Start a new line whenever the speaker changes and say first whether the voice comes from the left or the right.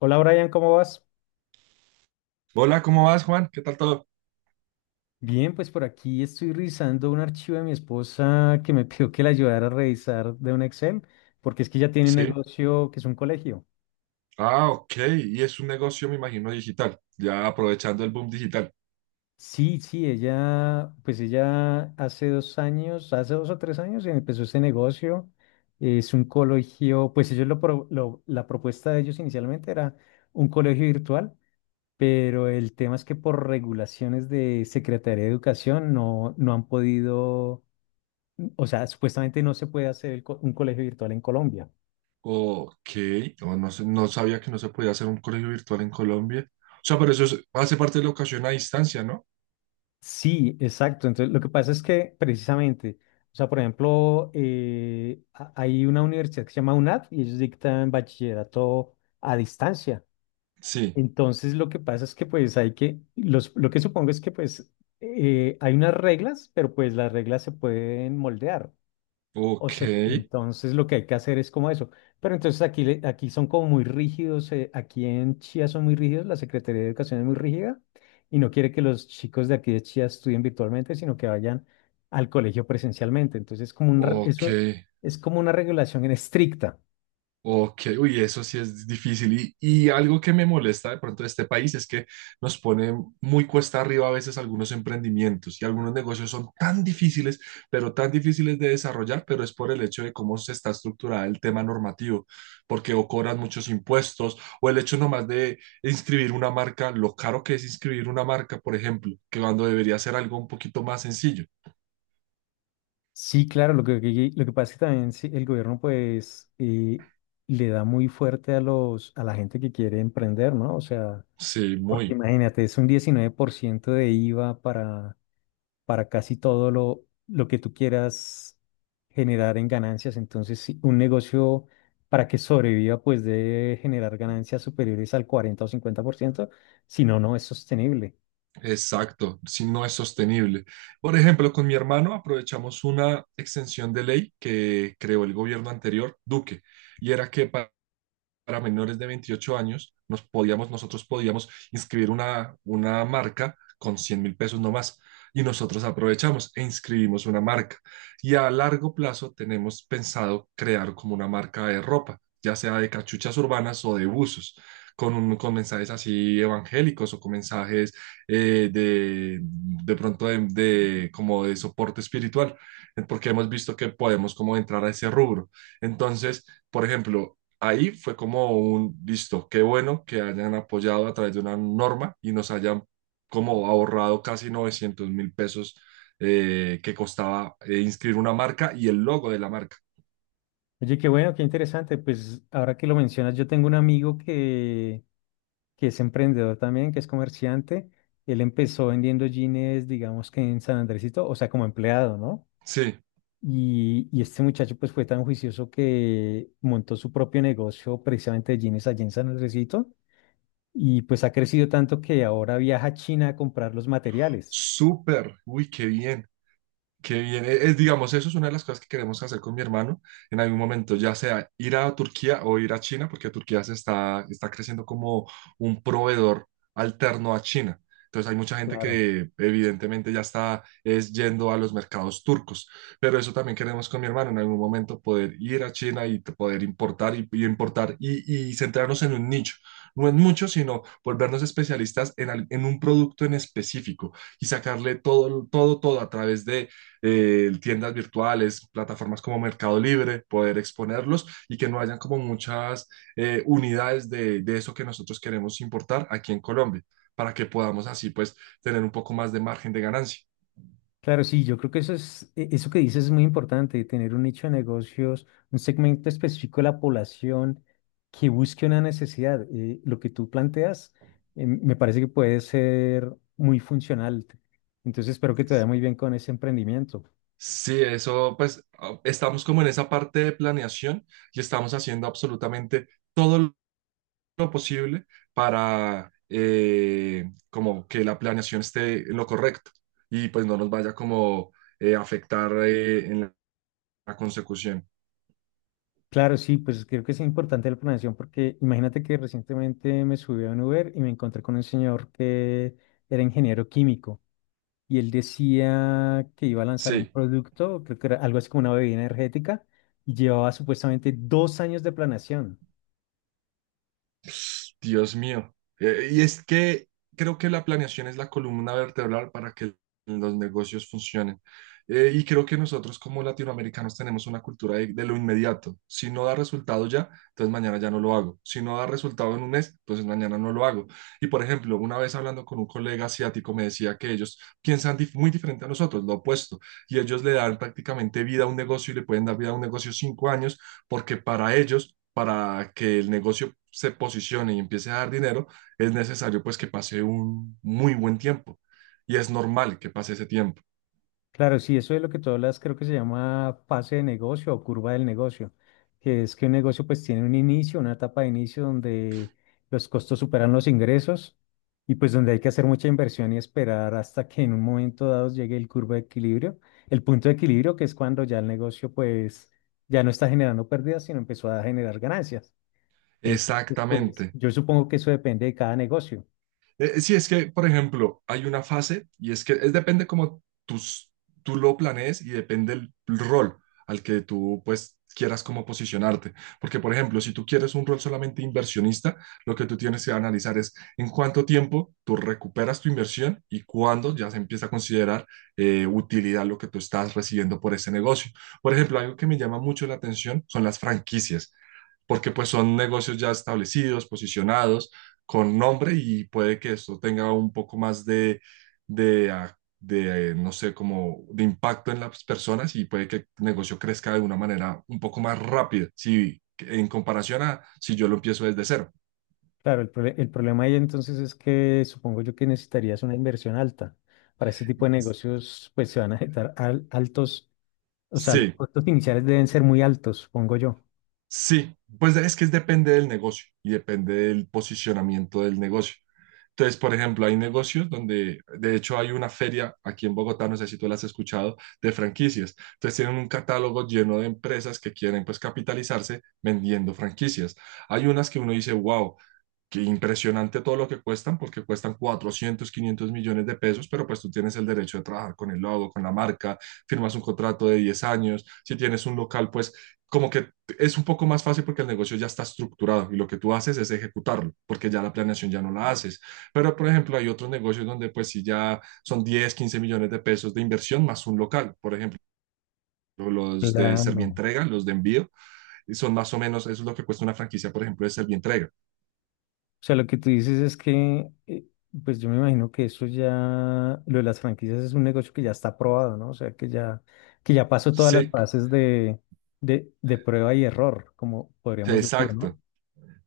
left: Hola Brian, ¿cómo vas?
right: Hola, ¿cómo vas, Juan? ¿Qué tal todo?
left: Bien, pues por aquí estoy revisando un archivo de mi esposa que me pidió que la ayudara a revisar de un Excel, porque es que ella tiene un
right: Sí.
left: negocio que es un colegio.
right: Ah, ok. Y es un negocio, me imagino, digital, ya aprovechando el boom digital.
left: Sí, sí, ella, hace 2 años, hace 2 o 3 años empezó este negocio. Es un colegio, pues ellos lo, pro- lo- la propuesta de ellos inicialmente era un colegio virtual, pero el tema es que por regulaciones de Secretaría de Educación no han podido. O sea, supuestamente no se puede hacer un colegio virtual en Colombia.
right: Ok. No, no, no sabía que no se podía hacer un colegio virtual en Colombia. O sea, pero hace parte de la educación a distancia, ¿no?
left: Sí, exacto. Entonces, lo que pasa es que precisamente, o sea, por ejemplo, hay una universidad que se llama UNAD y ellos dictan bachillerato a distancia.
right: Sí.
left: Entonces, lo que pasa es que pues lo que supongo es que pues hay unas reglas, pero pues las reglas se pueden moldear.
right: Ok.
left: Entonces lo que hay que hacer es como eso. Pero entonces aquí son como muy rígidos, aquí en Chía son muy rígidos, la Secretaría de Educación es muy rígida y no quiere que los chicos de aquí de Chía estudien virtualmente, sino que vayan al colegio presencialmente. Entonces es como un re- es,
right: Ok.
left: una- es como una regulación en estricta.
right: Ok, uy, eso sí es difícil. Y algo que me molesta de pronto de este país es que nos pone muy cuesta arriba a veces algunos emprendimientos y algunos negocios son tan difíciles, pero tan difíciles de desarrollar, pero es por el hecho de cómo se está estructurado el tema normativo, porque o cobran muchos impuestos o el hecho nomás de inscribir una marca, lo caro que es inscribir una marca, por ejemplo, que cuando debería ser algo un poquito más sencillo.
left: Sí, claro, lo que pasa es que también sí, el gobierno pues le da muy fuerte a a la gente que quiere emprender, ¿no? O sea,
right: Sí,
left: porque
right: muy.
left: imagínate, es un 19% de IVA para casi todo lo que tú quieras generar en ganancias. Entonces, sí, un negocio para que sobreviva, pues debe generar ganancias superiores al 40 o 50%, si no, no es sostenible.
right: Exacto, si no es sostenible. Por ejemplo, con mi hermano aprovechamos una extensión de ley que creó el gobierno anterior, Duque, y era que para menores de 28 años, nosotros podíamos inscribir una marca con 100.000 pesos no más. Y nosotros aprovechamos e inscribimos una marca. Y a largo plazo tenemos pensado crear como una marca de ropa, ya sea de cachuchas urbanas o de buzos, con mensajes así evangélicos o con mensajes de pronto como de soporte espiritual, porque hemos visto que podemos como entrar a ese rubro. Entonces, por ejemplo, ahí fue como un listo, qué bueno que hayan apoyado a través de una norma y nos hayan como ahorrado casi 900 mil pesos que costaba inscribir una marca y el logo de la marca.
left: Oye, qué bueno, qué interesante. Pues ahora que lo mencionas, yo tengo un amigo que es emprendedor también, que es comerciante. Él empezó vendiendo jeans, digamos que en San Andresito, o sea, como empleado, ¿no?
right: Sí,
left: Y este muchacho pues fue tan juicioso que montó su propio negocio precisamente de jeans allá en San Andresito y pues ha crecido tanto que ahora viaja a China a comprar los materiales.
right: súper, uy, qué bien. Qué bien, es, digamos, eso es una de las cosas que queremos hacer con mi hermano en algún momento, ya sea ir a Turquía o ir a China, porque Turquía está creciendo como un proveedor alterno a China. Entonces hay mucha gente
left: Claro.
right: que evidentemente ya está es yendo a los mercados turcos, pero eso también queremos con mi hermano en algún momento poder ir a China y poder importar y importar y centrarnos en un nicho. No en mucho, sino volvernos especialistas en un producto en específico y sacarle todo, todo, todo a través de tiendas virtuales, plataformas como Mercado Libre, poder exponerlos y que no hayan como muchas unidades de eso que nosotros queremos importar aquí en Colombia, para que podamos así pues tener un poco más de margen de ganancia.
left: Claro, sí, yo creo que eso que dices es muy importante, tener un nicho de negocios, un segmento específico de la población que busque una necesidad. Lo que tú planteas, me parece que puede ser muy funcional. Entonces espero que te vaya muy bien con ese emprendimiento.
right: Sí, eso pues estamos como en esa parte de planeación y estamos haciendo absolutamente todo lo posible para como que la planeación esté en lo correcto y pues no nos vaya como afectar en la consecución.
left: Claro, sí, pues creo que es importante la planeación porque imagínate que recientemente me subí a un Uber y me encontré con un señor que era ingeniero químico y él decía que iba a lanzar un
right: Sí,
left: producto, creo que era algo así como una bebida energética, y llevaba supuestamente 2 años de planeación.
right: Dios mío. Y es que creo que la planeación es la columna vertebral para que los negocios funcionen. Y creo que nosotros como latinoamericanos tenemos una cultura de lo inmediato. Si no da resultado ya, entonces mañana ya no lo hago. Si no da resultado en un mes, entonces mañana no lo hago. Y por ejemplo, una vez hablando con un colega asiático me decía que ellos piensan muy diferente a nosotros, lo opuesto. Y ellos le dan prácticamente vida a un negocio y le pueden dar vida a un negocio 5 años porque para ellos, para que el negocio se posicione y empiece a dar dinero, es necesario pues que pase un muy buen tiempo y es normal que pase ese tiempo.
left: Claro, sí, eso es lo que tú hablas, creo que se llama fase de negocio o curva del negocio, que es que un negocio pues tiene un inicio, una etapa de inicio donde los costos superan los ingresos y pues donde hay que hacer mucha inversión y esperar hasta que en un momento dado llegue el curva de equilibrio, el punto de equilibrio que es cuando ya el negocio pues ya no está generando pérdidas, sino empezó a generar ganancias. Entonces, pues
right: Exactamente.
left: yo supongo que eso depende de cada negocio.
right: Sí, es que, por ejemplo, hay una fase y es que es, depende como tú lo planees y depende el rol al que tú pues quieras como posicionarte. Porque, por ejemplo, si tú quieres un rol solamente inversionista, lo que tú tienes que analizar es en cuánto tiempo tú recuperas tu inversión y cuándo ya se empieza a considerar utilidad lo que tú estás recibiendo por ese negocio. Por ejemplo, algo que me llama mucho la atención son las franquicias porque pues son negocios ya establecidos, posicionados, con nombre y puede que esto tenga un poco más de, no sé, como de impacto en las personas y puede que el negocio crezca de una manera un poco más rápida, si, en comparación a si yo lo empiezo desde cero.
left: Claro, el problema ahí entonces es que supongo yo que necesitarías una inversión alta. Para ese tipo de negocios, pues se van a altos, o sea, los
right: Sí,
left: costos iniciales deben ser muy altos, supongo yo.
right: sí, pues es que depende del negocio y depende del posicionamiento del negocio. Entonces, por ejemplo, hay negocios donde, de hecho, hay una feria aquí en Bogotá, no sé si tú la has escuchado, de franquicias. Entonces, tienen un catálogo lleno de empresas que quieren, pues, capitalizarse vendiendo franquicias. Hay unas que uno dice, wow, que impresionante todo lo que cuestan, porque cuestan 400 500 millones de pesos, pero pues tú tienes el derecho de trabajar con el logo, con la marca, firmas un contrato de 10 años, si tienes un local, pues como que es un poco más fácil porque el negocio ya está estructurado y lo que tú haces es ejecutarlo, porque ya la planeación ya no la haces. Pero, por ejemplo, hay otros negocios donde pues si ya son 10 15 millones de pesos de inversión más un local, por ejemplo, los de
left: Claro.
right: Servientrega, los de envío, son más o menos, eso es lo que cuesta una franquicia, por ejemplo, de Servientrega.
left: O sea, lo que tú dices es que, pues yo me imagino que eso ya, lo de las franquicias es un negocio que ya está aprobado, ¿no? O sea, que ya pasó todas las
right: Sí,
left: fases de prueba y error, como podríamos decir, ¿no?
right: exacto,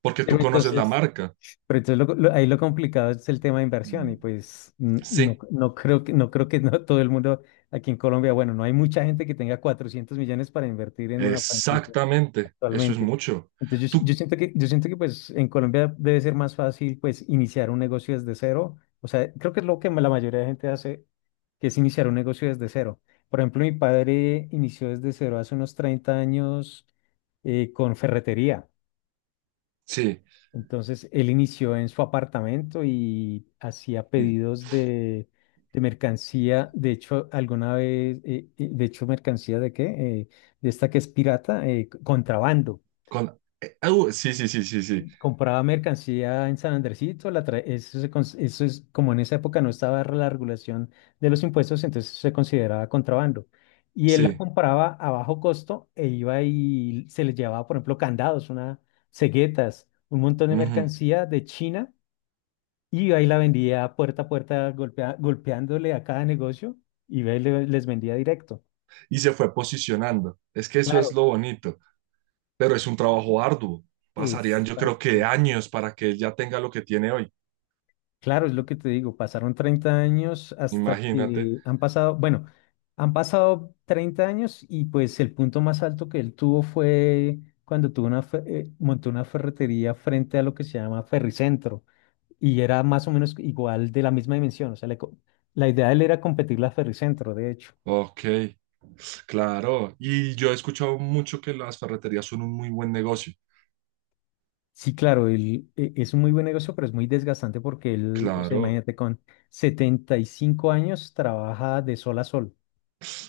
right: porque tú
left: Pero
right: conoces la
left: entonces,
right: marca.
left: pero entonces ahí lo complicado es el tema de inversión y
right: Mm.
left: pues no,
right: Sí,
left: no creo que no todo el mundo aquí en Colombia, bueno, no hay mucha gente que tenga 400 millones para invertir en una franquicia
right: exactamente, eso es
left: actualmente.
right: mucho.
left: Entonces
right: Tú,
left: yo siento que pues en Colombia debe ser más fácil pues iniciar un negocio desde cero. O sea, creo que es lo que la mayoría de gente hace, que es iniciar un negocio desde cero. Por ejemplo, mi padre inició desde cero hace unos 30 años con ferretería.
right: sí,
left: Entonces, él inició en su apartamento y hacía
right: y
left: pedidos de mercancía. De hecho, alguna vez, de hecho, ¿mercancía de qué? Eh, de esta que es pirata, contrabando.
right: con, au, sí, sí, sí, sí, sí,
left: Compraba mercancía en San Andresito, la tra- eso, se cons- eso es como en esa época no estaba la regulación de los impuestos, entonces se consideraba contrabando. Y él la
right: sí,
left: compraba a bajo costo e iba y se le llevaba, por ejemplo, candados, una, ceguetas, un montón de
right: ujú.
left: mercancía de China y ahí la vendía puerta a puerta, golpeándole a cada negocio y les vendía directo.
right: Y se fue posicionando. Es que eso es
left: Claro,
right: lo bonito, pero es un trabajo arduo. Pasarían, yo creo que
left: exacto.
right: años para que ya tenga lo que tiene hoy.
left: Claro, es lo que te digo, pasaron 30 años hasta
right: Imagínate.
left: que han pasado, bueno, han pasado 30 años y pues el punto más alto que él tuvo fue cuando montó una ferretería frente a lo que se llama Ferricentro y era más o menos igual de la misma dimensión, o sea, la idea de él era competir la Ferricentro, de hecho.
right: Ok, claro. Y yo he escuchado mucho que las ferreterías son un muy buen negocio.
left: Sí, claro, es un muy buen negocio, pero es muy desgastante porque él, o sea,
right: Claro.
left: imagínate, con 75 años trabaja de sol a sol.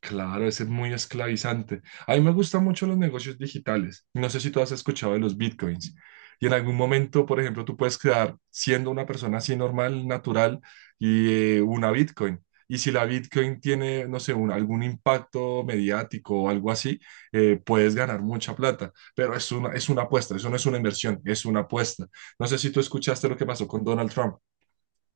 right: Claro, ese es muy esclavizante. A mí me gustan mucho los negocios digitales. No sé si tú has escuchado de los bitcoins. Y en algún momento, por ejemplo, tú puedes crear, siendo una persona así normal, natural, y una bitcoin. Y si la bitcoin tiene, no sé, algún impacto mediático o algo así, puedes ganar mucha plata. Pero es una apuesta, eso no es una inversión, es una apuesta. No sé si tú escuchaste lo que pasó con Donald Trump.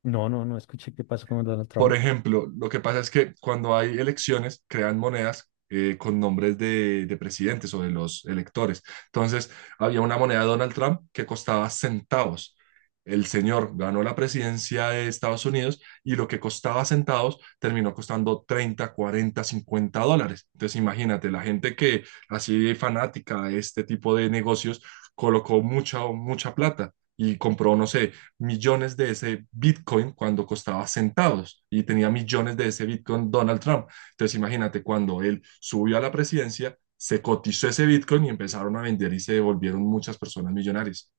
left: No, no, no escuché qué pasó con Donald
right: Por
left: Trump.
right: ejemplo, lo que pasa es que cuando hay elecciones, crean monedas con nombres de presidentes o de los electores. Entonces, había una moneda de Donald Trump que costaba centavos. El señor ganó la presidencia de Estados Unidos y lo que costaba centavos terminó costando 30, 40, $50. Entonces, imagínate, la gente que así fanática de este tipo de negocios colocó mucha, mucha plata y compró, no sé, millones de ese Bitcoin cuando costaba centavos y tenía millones de ese Bitcoin Donald Trump. Entonces imagínate, cuando él subió a la presidencia, se cotizó ese Bitcoin y empezaron a vender y se volvieron muchas personas millonarias.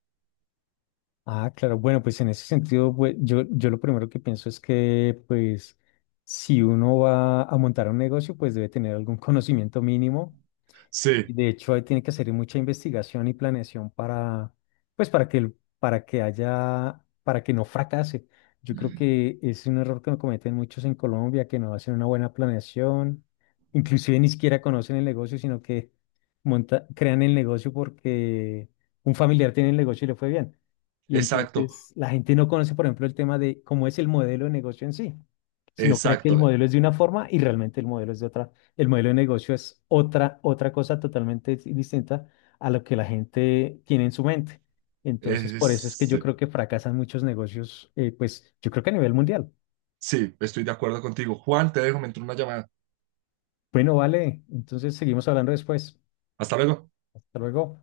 left: Ah, claro, bueno, pues en ese sentido, pues, yo lo primero que pienso es que, pues, si uno va a montar un negocio, pues debe tener algún conocimiento mínimo.
right: Sí,
left: De hecho, ahí tiene que hacer mucha investigación y planeación para, pues, para que haya, para que no fracase. Yo creo que es un error que no cometen muchos en Colombia, que no hacen una buena planeación, inclusive ni siquiera conocen el negocio, sino que monta, crean el negocio porque un familiar tiene el negocio y le fue bien. Y
right: exacto,
left: entonces la gente no conoce, por ejemplo, el tema de cómo es el modelo de negocio en sí, sino cree que el
right: exacto.
left: modelo es de una forma y realmente el modelo es de otra. El modelo de negocio es otra, otra cosa totalmente distinta a lo que la gente tiene en su mente. Entonces,
right: Es-
left: por eso es que yo
right: sí,
left: creo que fracasan muchos negocios, pues yo creo que a nivel mundial.
right: sí, estoy de acuerdo contigo. Juan, te dejo, me entró una llamada.
left: Bueno, vale, entonces seguimos hablando después.
right: Hasta luego.
left: Hasta luego.